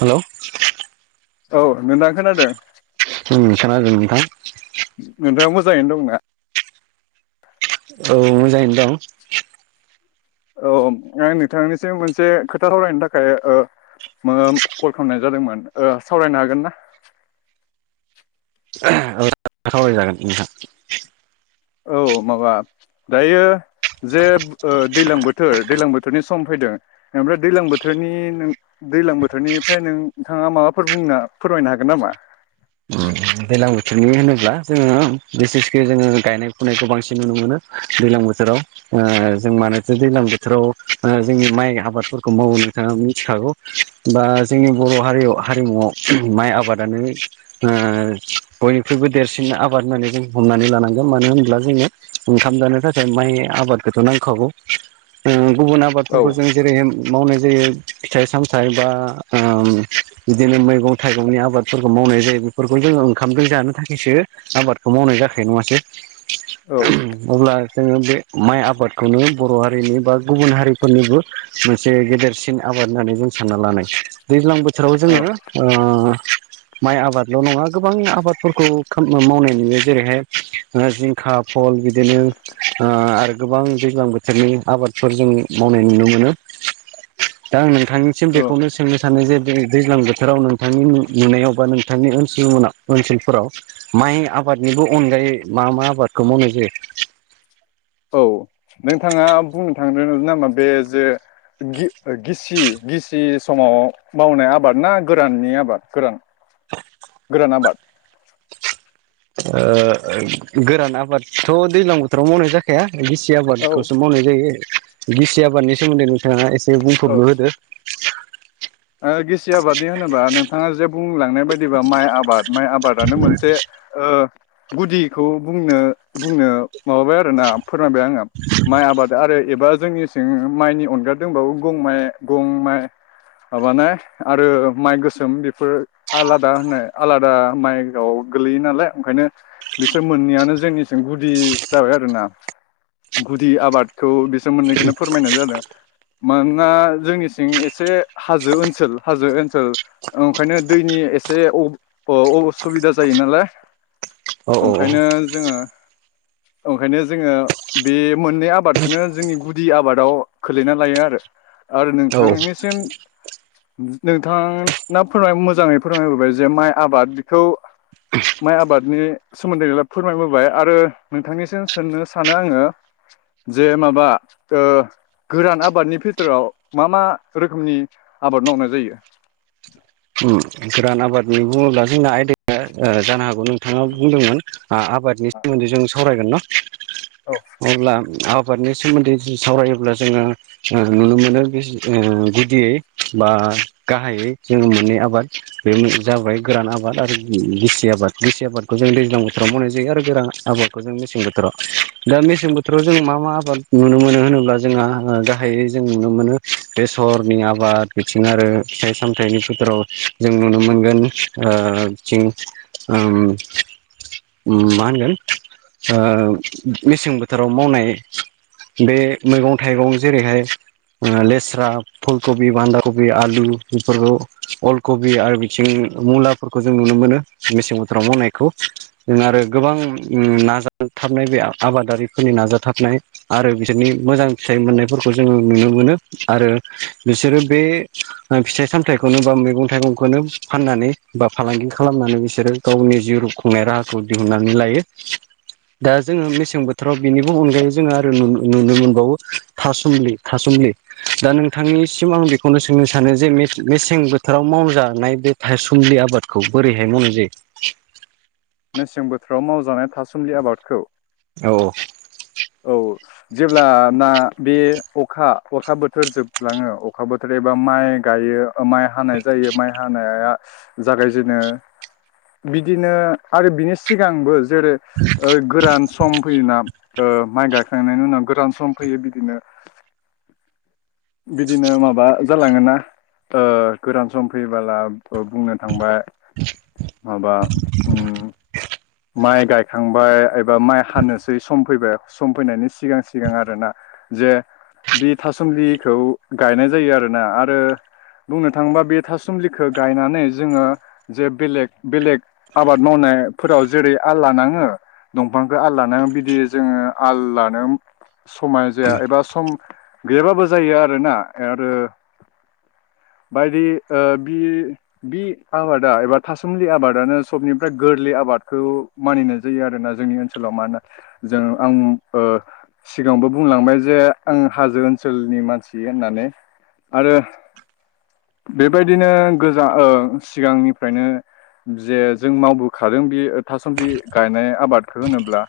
Hello औ नोंथाङा खोनादों? उम खोनादों नोंथां। नोंथाङा मोजाङैनो दंना? औ मोजाङैनो दं औ आं नोंथांनिसिम मोनसे खोथा रायलरायनो थाखाय ओ ओ कल खालामनाय जादोंमोन सावरायनो हागोन ना? औ सावराय जागोन नोंथां। औ माबा दायो। जे दैज्लां बोथोर दैलां बोथोरनि सम फैदों। ओमफ्राय दैलां बोथोरनि नों दैज्लां बोथोरनिफ्राय नोंथांङा माबाफोर बुंना फोरमायनो हागोन नामा? दैजलां बोथोरनि होनोब्ला जोंङो बिसेसके जोंङो गायनाय फुनायखौ बांसिन नुनो मोनो। दैज्लां बोथोराव जों मानोथो दैज्लां बोथोराव जोंनि माइ आबादफोरखौ मावो नोंथांङा मिथिखागौ। बा जोंनि बर' हारियाव हारिमुवयाव माइ आबादानो ओ बयनिख्रुइबो देरसिन आबाद होननानै जों हमनानै लानांगोन मानो होनब्ला जोंङो ओंखाम जानो थाखाय माइ आबादखौथ' नांखागौ गुबुन औ आबादफोरखौ जों जेरै मावनाय जायो फिथाइ सामथाइ बा ओम बिदिनो मैगं थाइगंनि आबादफोरखौ मावनाय जायो बेफोरखौ जोंङो ओंखामजों जानो थाखायसो आबादखौ मावनाय जाखायो नंङासो औ अब्ला जोंङो बे माइ आबादखौनो बर' हारिनि बा गुबुन हारिफोरनिबो मोन गेदेरसिन आबाद होननानै जों सानना लानाय दैज्लां बोथोर जोराव औ जोंङो माइ आबादल' नंङा गोबां आबादफोरखौ मावनाय नुयो जेरैहाय जिंखा फल बिदिनो आरो गोबां दैज्लां बोथोरनि आबादफोर जों मावनाय नुनो मोनो दा आं नों नोंथांनिसिम औ बेखौनो सोंनो सानो जे बे दैज्लां बोथोराव नोंथांनि नुनायाव बा नोंथांनि ओनसोलनि उनाव ओनसोलफोराव माइ आबादनिबो अनगायै मा मा आबादखौ मावनाय जायो? औ नोंथांङा बुंनो थांदों नामा बे जे गि गिसि गिसि समाव मावनाय आबाद ना गोराननि आबाद गोरान गोरान आबाद ओ गोरान आबादथ' दैजलां बोथोराव मावनाय जाखाया गिसि औ आबादखौसो मावनाय जायो गिसि आबादनि सोमोन्दै नोंथांङा एसे औ बुंफुरलु होदो। गिसि आबादनि होनोबा नोंथांङा जे बुंलांनाय बायदिबा माइ आबाद माइ आबाद मोनसे गुदिखौ बुंनो बुंनो माबाबाय आरोना फोरमायबाय आंङो माइ आबाद आरो एबा जोंनि सिं माइनि अनगा दंबावो गं माइ गं माइ माबानाय आरो माइ गोसोम बेफोर आलादा होनो आलादा माइनाव गोलैयो नालाय ओंखायनो बिसोर मोननैयानो जोंनिसिम गुदि जाबाय आरोना गुदि आबादखौ बेसोर मोननैखौनो फोरमायनाय जादों। मानोना जोंनिथिं एसे हाजो ओनसोल हाजो ओनसोल ओंखायनो दैनि एसे असुबिदा जायो नालाय औ औ ओंखायनो जोंङो ओंखायनो जोंङो बे मोननै आबादखौनो जोंनि गुदि आबादाव खोलैना लायो आरो आरो औ नोंथांनिसिम नोंथांङा फोरमाय मोजाङै फोरमायबोबाय जे माइ आबादखौ माइ आबादनि सोमोनदै फोरमायबोबाय आरो नोंथांनिसिम सोंनो सानो आंङो जे माबा गोरान आबादनि फिथोराव मा मा रोखोमनि आबाद मावनाय जायो। ओम गोरान आबादनि बुंङोब्ला जोंना जानो हागौ नोंथांङा बुंदोंमोन आबादनि सोमोनदै जों सावरायगोन न औ अब्ला आबादनि सोमोनदै सावरायोब्ला जोंङो नुनो मोनो गुदियै बा गाहायै जोंङो मोनो मोननै आबाद बे जाबाय गोरान आबाद आरो गिसि आबाद गिसि आबादखौ जों दैज्लां बोथोराव मावनाय जायो आरो गोरान आबाद मेसें बोथोराव दा मेसें बोथोराव जों मा मा आबाद नुनो मोनो होनोब्ला जोंहा गा जों नुनो मोनो बेसरनि आबाद बिथिं आरो फिथाइ सामथनि फोथाराव जों नुनो मोनगोन बिथिं ओम ओम मा होनगोन औ मेसें बोथोराव मावनाय बे मैगं थाइगं जेरैहाय लेस्रा फुल कबि बानदा कबि आलु बेफोरखौ अल कबि आरो बिथिं मुलाफोरखौ जों नुनो मोनो मेसें बोथोराव मावनायखौ जों आरो गोबां नाजाथाबनाय बे आबादारिफोरनि नाजाथाबनाय आरो बिसोरनि मोजां फिथाइ मोननायफोरखौ जोङो नुनो मोनो आरो बिसोरो बे फिथाय सामथाइ फिथाइखौनो बा मैगं थाइगंखौनो फाननानै बा फालांगि खालामनानै बिसोरो गावनि जिउ खुंनाय राहाखौ दिहुननानै लायो [inaudible] दा जोङो मेसें बोथोराव बेनिबो अनगायै जोङो आरो नुनो मोनबावो थासुमलि थासुमलि दा नोंथांनिसिम आं बेखौनो सोंनो सानो जे मे मेसें बोथोराव मावजानाय बे थासुमलि आबादखौ बोरैहाय मावनाय जायो मेसें बोथोराव मावजानाय थासुमलि आबादखौ औ औ जेब्ला ना बे अखा अखा बोथोर जोबलाङो अखा बोथोर एबा माइ गायो माइ हानाय जायो माइ हानाया जागायजेनो बिदिनो आरो बिनि सिगांबो जेरै ओ [inaudible] गोरान सम फैयोना माइ गाखांनायनि उनाव गोरान सम फैयो बिदिनो बिदिनो माबा जालाङो ना गोरान सम फैबोला बुंनो थांबा माबा उम माइ गायखांबाय एबा माइ हानोसै सम फैबाय सम फैनायनि सिगां सिगां आरोना जे बे थासुमलिखौ गायनाय जायो आरोना आरो बुंनो थाङोबा बे थासुमलिखौ गायनानै जोङो जे बेलेग बेलेग आबाद मावनाय फोराव जेरै आल लानाङो दंफांखौ आल लानाङो बिदि जोङो आल लानो समाय जाया एबा सम गैयाबाबो जायो आरोना आरो बायदि बि बि आबादा एबा थासुमुलि आबादानो सबनिफ्राय गोरलै आबादखौ मानिनाय जायो आरोना जोंनि ओनसोलाव मा होनो ना जों आं सिगाङावबो बुंलांबाय जे आं हाजो ओनसोलनि मानसि होननानै आरो बेबायदिनो गोजा सिगांनिफ्रायनो जे जों मावबोखादों बेयो थासुमलि गायनाय आबादखौ होनोब्ला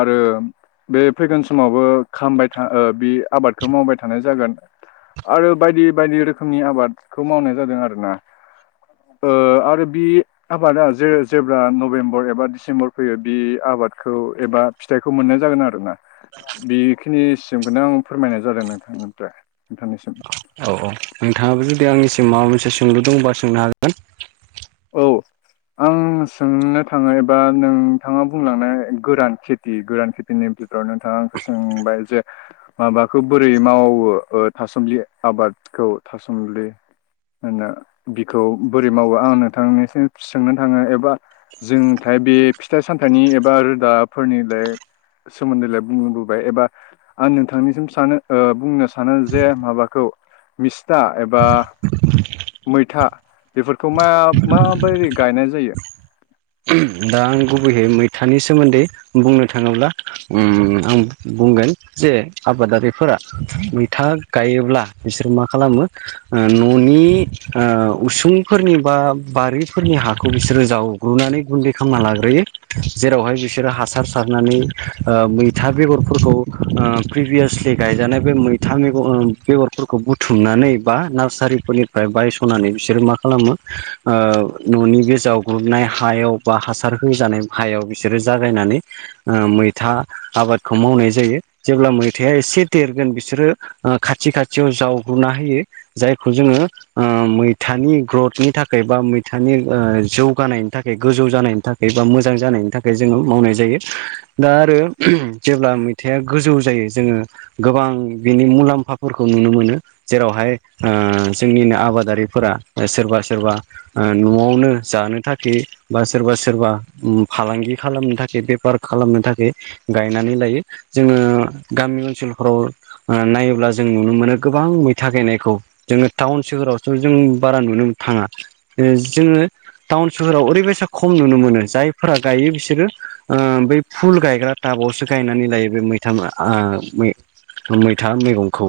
आरो बे फैगोन समावबो खामबाय थ बे आबादखौ मावबाय थानाय जागोन आरो बायदि बायदि रोखोमनि आबाद खौ मावनाय जादों आरो ना आरो बि आबादा जे जेब्ला नभेम्बर एबा डिसेम्बर फैयो बे आबादखौ एबा फिथाइखौ मोननाय जागोन आरो ना बेखिनिसिमखौनो आं फोरमायनाय जादों नोंथांनिफ्राय नोंथांनिसिम औ औ नोंथाङाबो जुदि आंनिसिम माबा मोनसे सोंलु दं बा सोंनो हागोन औ आं सोंनो थाङो एबा नोंथाङा बुंलांनाय गोरान खिथि खेथि गोरान खेथिनि [unintelligible] नोंथाङा आंखौ सोंबाय जे माबाखौ बोरै मावो ओ थासुमलि आबादखौ थासुमलि [unintelligible] बिखौ बोरै मावो आं नोंथांनिसिम सोंनो थाङो एबा जोंथाय बे फिथाइ-सामथाइनि एबा रोदाफोरनिलाय सोमोन्दैलाय बुंबोबाय एबा आं नोंथांनिसिम सानो ओ बुंनो सानो जे माबाखौ मिस्था एबा मैथा बेफोरखौ मा माबोरै गायनाय जायो? दा आं गुबैयै मैथानि सोमोन्दै बुंनो थाङोब्ला ओम आं बुंगोन जे आबादारिफोरा मैथा गायोब्ला बिसोर मा खालामो ओ न'नि ओ उसुंफोरनि बा बारिफोरनि हाखौ बिसोरो जावग्रुनानै गुन्दै खामना लाग्रोयो जेरावहाय बिसोरो हासार सारनानै ओ मैथा बेगरफोरखौ ओ प्रिभियासलि गायजानाय बे मैथा मैग ओ बेगरफोरखौ बुथुमनानै बा नार्सारिफोरनि फ्राय बायस'नानै बिसोरो मा खालामो ओ न'नि बे जावग्रुबनाय हायाव बा हासार होजानाय हायाव बिसोरो जागायनानै ओ मैथा आबादखौ मावनाय जायो जेब्ला मैथाया एसे देरगोन बिसोरो ओ खाथि खाथियाव जावग्रुना होयो जायखौ जोङो ओ मैथानि ग्रथनि थाखाय बा मैथानि ओ जौगानायनि थाखाय गोजौ जानायनि थाखाय बा मोजां जानायनि थाखाय जोङो मावनाय जायो दा आरो जेब्ला थाया गोजौ जायो जोङो गोबां बिनि मुलाम्फाफोरखौ नुनो मोनो जेरावहाय ओ जोंनिनो आबादारिफोरा सोरबा सोरबा ओ न'आवनो जानो थाखाय बा सोरबा सोरबा फालांगि खालामनो थाखाय बेफार खालामनो थाखाय गायनानै लायो जोङो गामि ओनसोलफोराव ओ नायोब्ला जों नुनो मोनो गोबां मैथा गायनायखौ जोङो टाउन सोहोरावथ' जों बारा नुनो थाङा जोङो टाउन सोहोराव ओरैबाय सा खम नुनो मोनो जायफोरा गायो बिसोरो ओ बै फुल गायग्रा टाबावसो गायनानै लायो बे मैथा मा आ मै मैथा मैगंखौ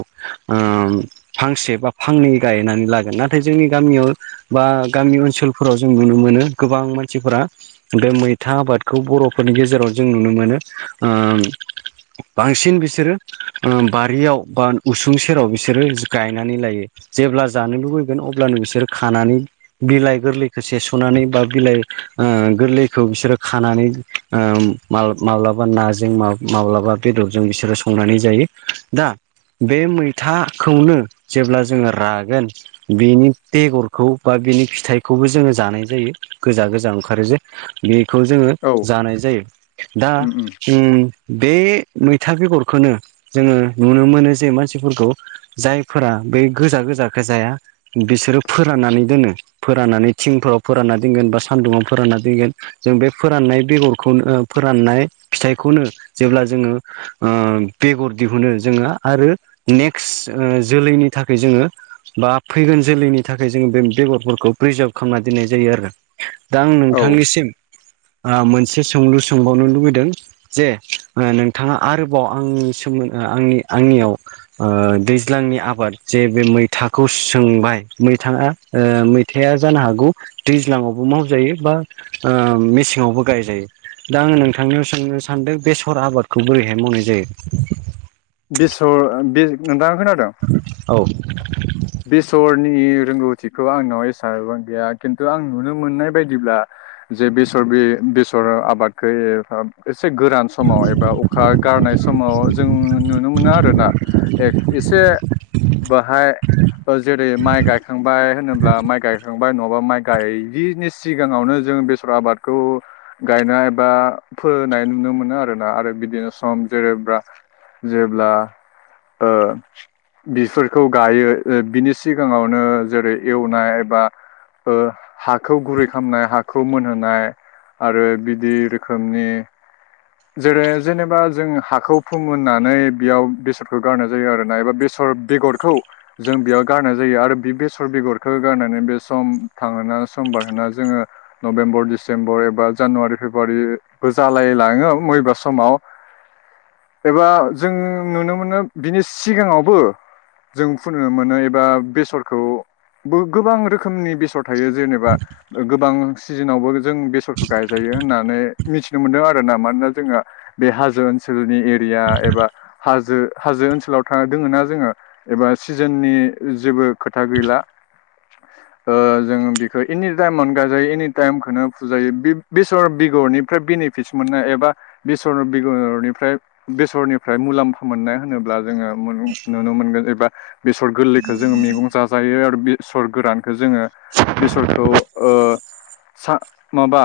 ओम फांसे बा फांनै गायनानै लागोन नाथाय जोंनि गामियाव बा गामि ओनसोलफोराव जों नुनो मोनो गोबां मानसिफोरा बे मैथा आबादखौ बर'फोरनि गेजेराव जों नुनो मोनो आम बांसिन बिसोरो ओ बारियाव बा उसुं सेराव बिसोरो गायनानै लायो जेब्ला जानो लुबैगोन अब्लानो बिसोर खानानै बिलाइ गोरलैखौ सेस'नानै बा बिलाइ ओ गोरलैखौ बिसोरो खानानै ओ माब्लाबा नाजों मा माब्लाबा बेदरजों बिसोरो संनानै जायो दा बे मैथाखौनो जेब्ला जोङो रागोन बेनि बेगरखौ बा बेनि फिथाइखौबो जोङो जानाय जायो गोजा गोजा ओंखारो जे बेखौ जोङो औ जानाय जायो दा उम उम जों बे मैथा बेगरखोनो जोङो नुनो मोनो जे मानसिफोरखौ जायफोरा बे गोजा गोजाखो जाया बिसोरो फोराननानै दोनो फोराननानै थिंफ्राव फोरानना दोनगोन बा सान्दुङाव फोरानना दोनगोन जों बे फोराननाय बेगरखौनो फोराननाय फिथाइखौनो जेब्ला जोङो ओ बेगर दिहुनो जोङो आरो नेक्स्ट जोलैनि थाखाय जोङो बा फैगोन जोलैनि थाखाय जोङो बे बेगरफोरखौ प्रिजार्भ खालामना दोननाय जायो आरो दा आं औ नोंथांनिसिम ओ मोनसे सोंलु सोंबावनो लुबैदों जे नोंथाङा आरोबाव आंनि सोमोन आंनि आंनियाव ओ दैज्लांनि आबाद जे बे मैथा खौ सोंबाय मैथा ओ मैथाया जानो हागौ दै दैज्लाङावबो मावजायो बा ओ मेसेङावबो गायजायो। दा आङो नोंथांनाव सोंनो सानदों बेसर आबादखौ बोरैहाय मावनाय जायो? बेसर बे नोंथाङा खोनादों? औ बेसरनि रोंगौथिखौ आंनाव एसेबां गैया खिन्थु आं नुनो मोननाय बायदिब्ला जे बेसर बे बेसर आबादखौ एसे गोरान समाव एबा अखा गारनाय समाव जों नुनो मोनो आरोना एसे बाहाय जेरै माइ गायखांबाय होनोब्ला माइ गायखांबाय नङाबा माइ गायिनि सिगाङावनो जों बे सर आबादखौ गायनाय बा फोनाय नुनो मोनो आरोना आरो बिदिनो सम जेरै ब्रा जेब्ला ओ बिफोरखौ गायो ओ बिनि सिगाङावनो जेरै एवनाय एबा ओ हाखौ गुरै खामनाय हाखौ मोनहोनाय आरो बिदि रोखोमनि जेरै जेनेबा जों हाखौ फोमोन होननानै बेयाव बेसरखौ गारनाय जायो आरोना। एबा बेसर बेगरखौ जों बेयाव गारनाय जायो आरो बे बेसर बेगरखौ गारनानै बे सम थांहोना समबारहोना जोङो नभेम्बर डिसेम्बर एबा जानुवारि फेब्रुवारिबो जालाय लाङो मबेबा समाव। एबा जों नुनो मोनो बिनि सिगाङावबो जों फुनो मोनो एबा बेसरखौ गोबां रोखोमनि बेसर थायो जेनेबा गोबां सिजोनावबो जों बेसरखौ गायजायो होननानै मिथिनो मोनदों आरोना मानोना जोंहा बे हाजो ओनसोलनि एरिया एबा हाजो हाजो ओनसोलाव था दोङोना जोङो एबा सिजोननि जेबो खोथा गैला। ओ जोङो बेखौ एनि टाइमावनो गाजायो एनि टाइमखौनो फुजायो बेसर बेगरनिफ्राय बिनि बैस' मोननाय एबा बिसर बेगरनिफ्राय बेसरनिफ्राय मुलाम्फा मोननाय होनोब्ला जोङो [unintelligible] नुनो मोनगोन एबा बेसर गोलैखौ जोङो मैगं जाजायो आरो बेसर गोरानखो जोङो बेसरखौ ओ सा माबा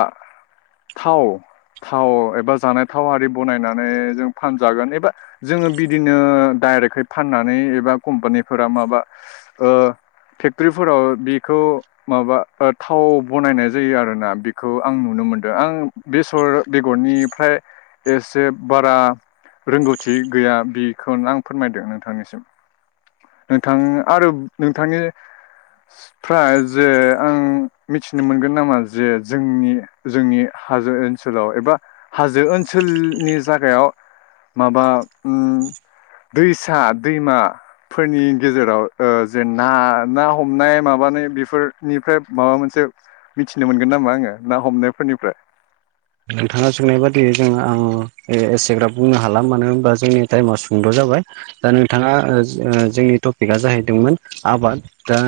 थाव थाव एबा जानाय थाव आरि बनायनानै जों फानजागोन एबा जोङो बिदिनो डाइरेकै फाननानै एबा कम्पानिफोरा माबा ओ फेक्टरिफोराव बेखौ माबा थाव बनायनाय जायो आरोना बेखौ आं नुनो मोनदों। आं बेसर बेगरनिफ्राय एसे बारा रोंगौथि गैया बिखौनो आं फोरमायदों नोंथांनिसिम। नोंथां आरो नोंथांनि फ्राय जे आं मिथिनो मोनगोन नामा जे जोंनि जोंनि हाजो ओ नसोलाव एबा हाजो ओनसोलनि जागायाव माबा उम दैसा दैमा फोरनि गेजेराव ओ जे ना ना हमनाय माबानाय बेफोरनिफ्राय माबा मोनसे मिथिनो मोनगोन नामा ओमबा ना हमनायफोरनिफ्राय। नोंथाङा सोंनाय बादियै जों आङो एसेग्राब बुंनो हाला मानो होनबा जोंनि टाइमा सुंद' जाबाय। दा नोंथाङा ओ जोंनि टपिकआ जाहैदोंमोन आबाद दा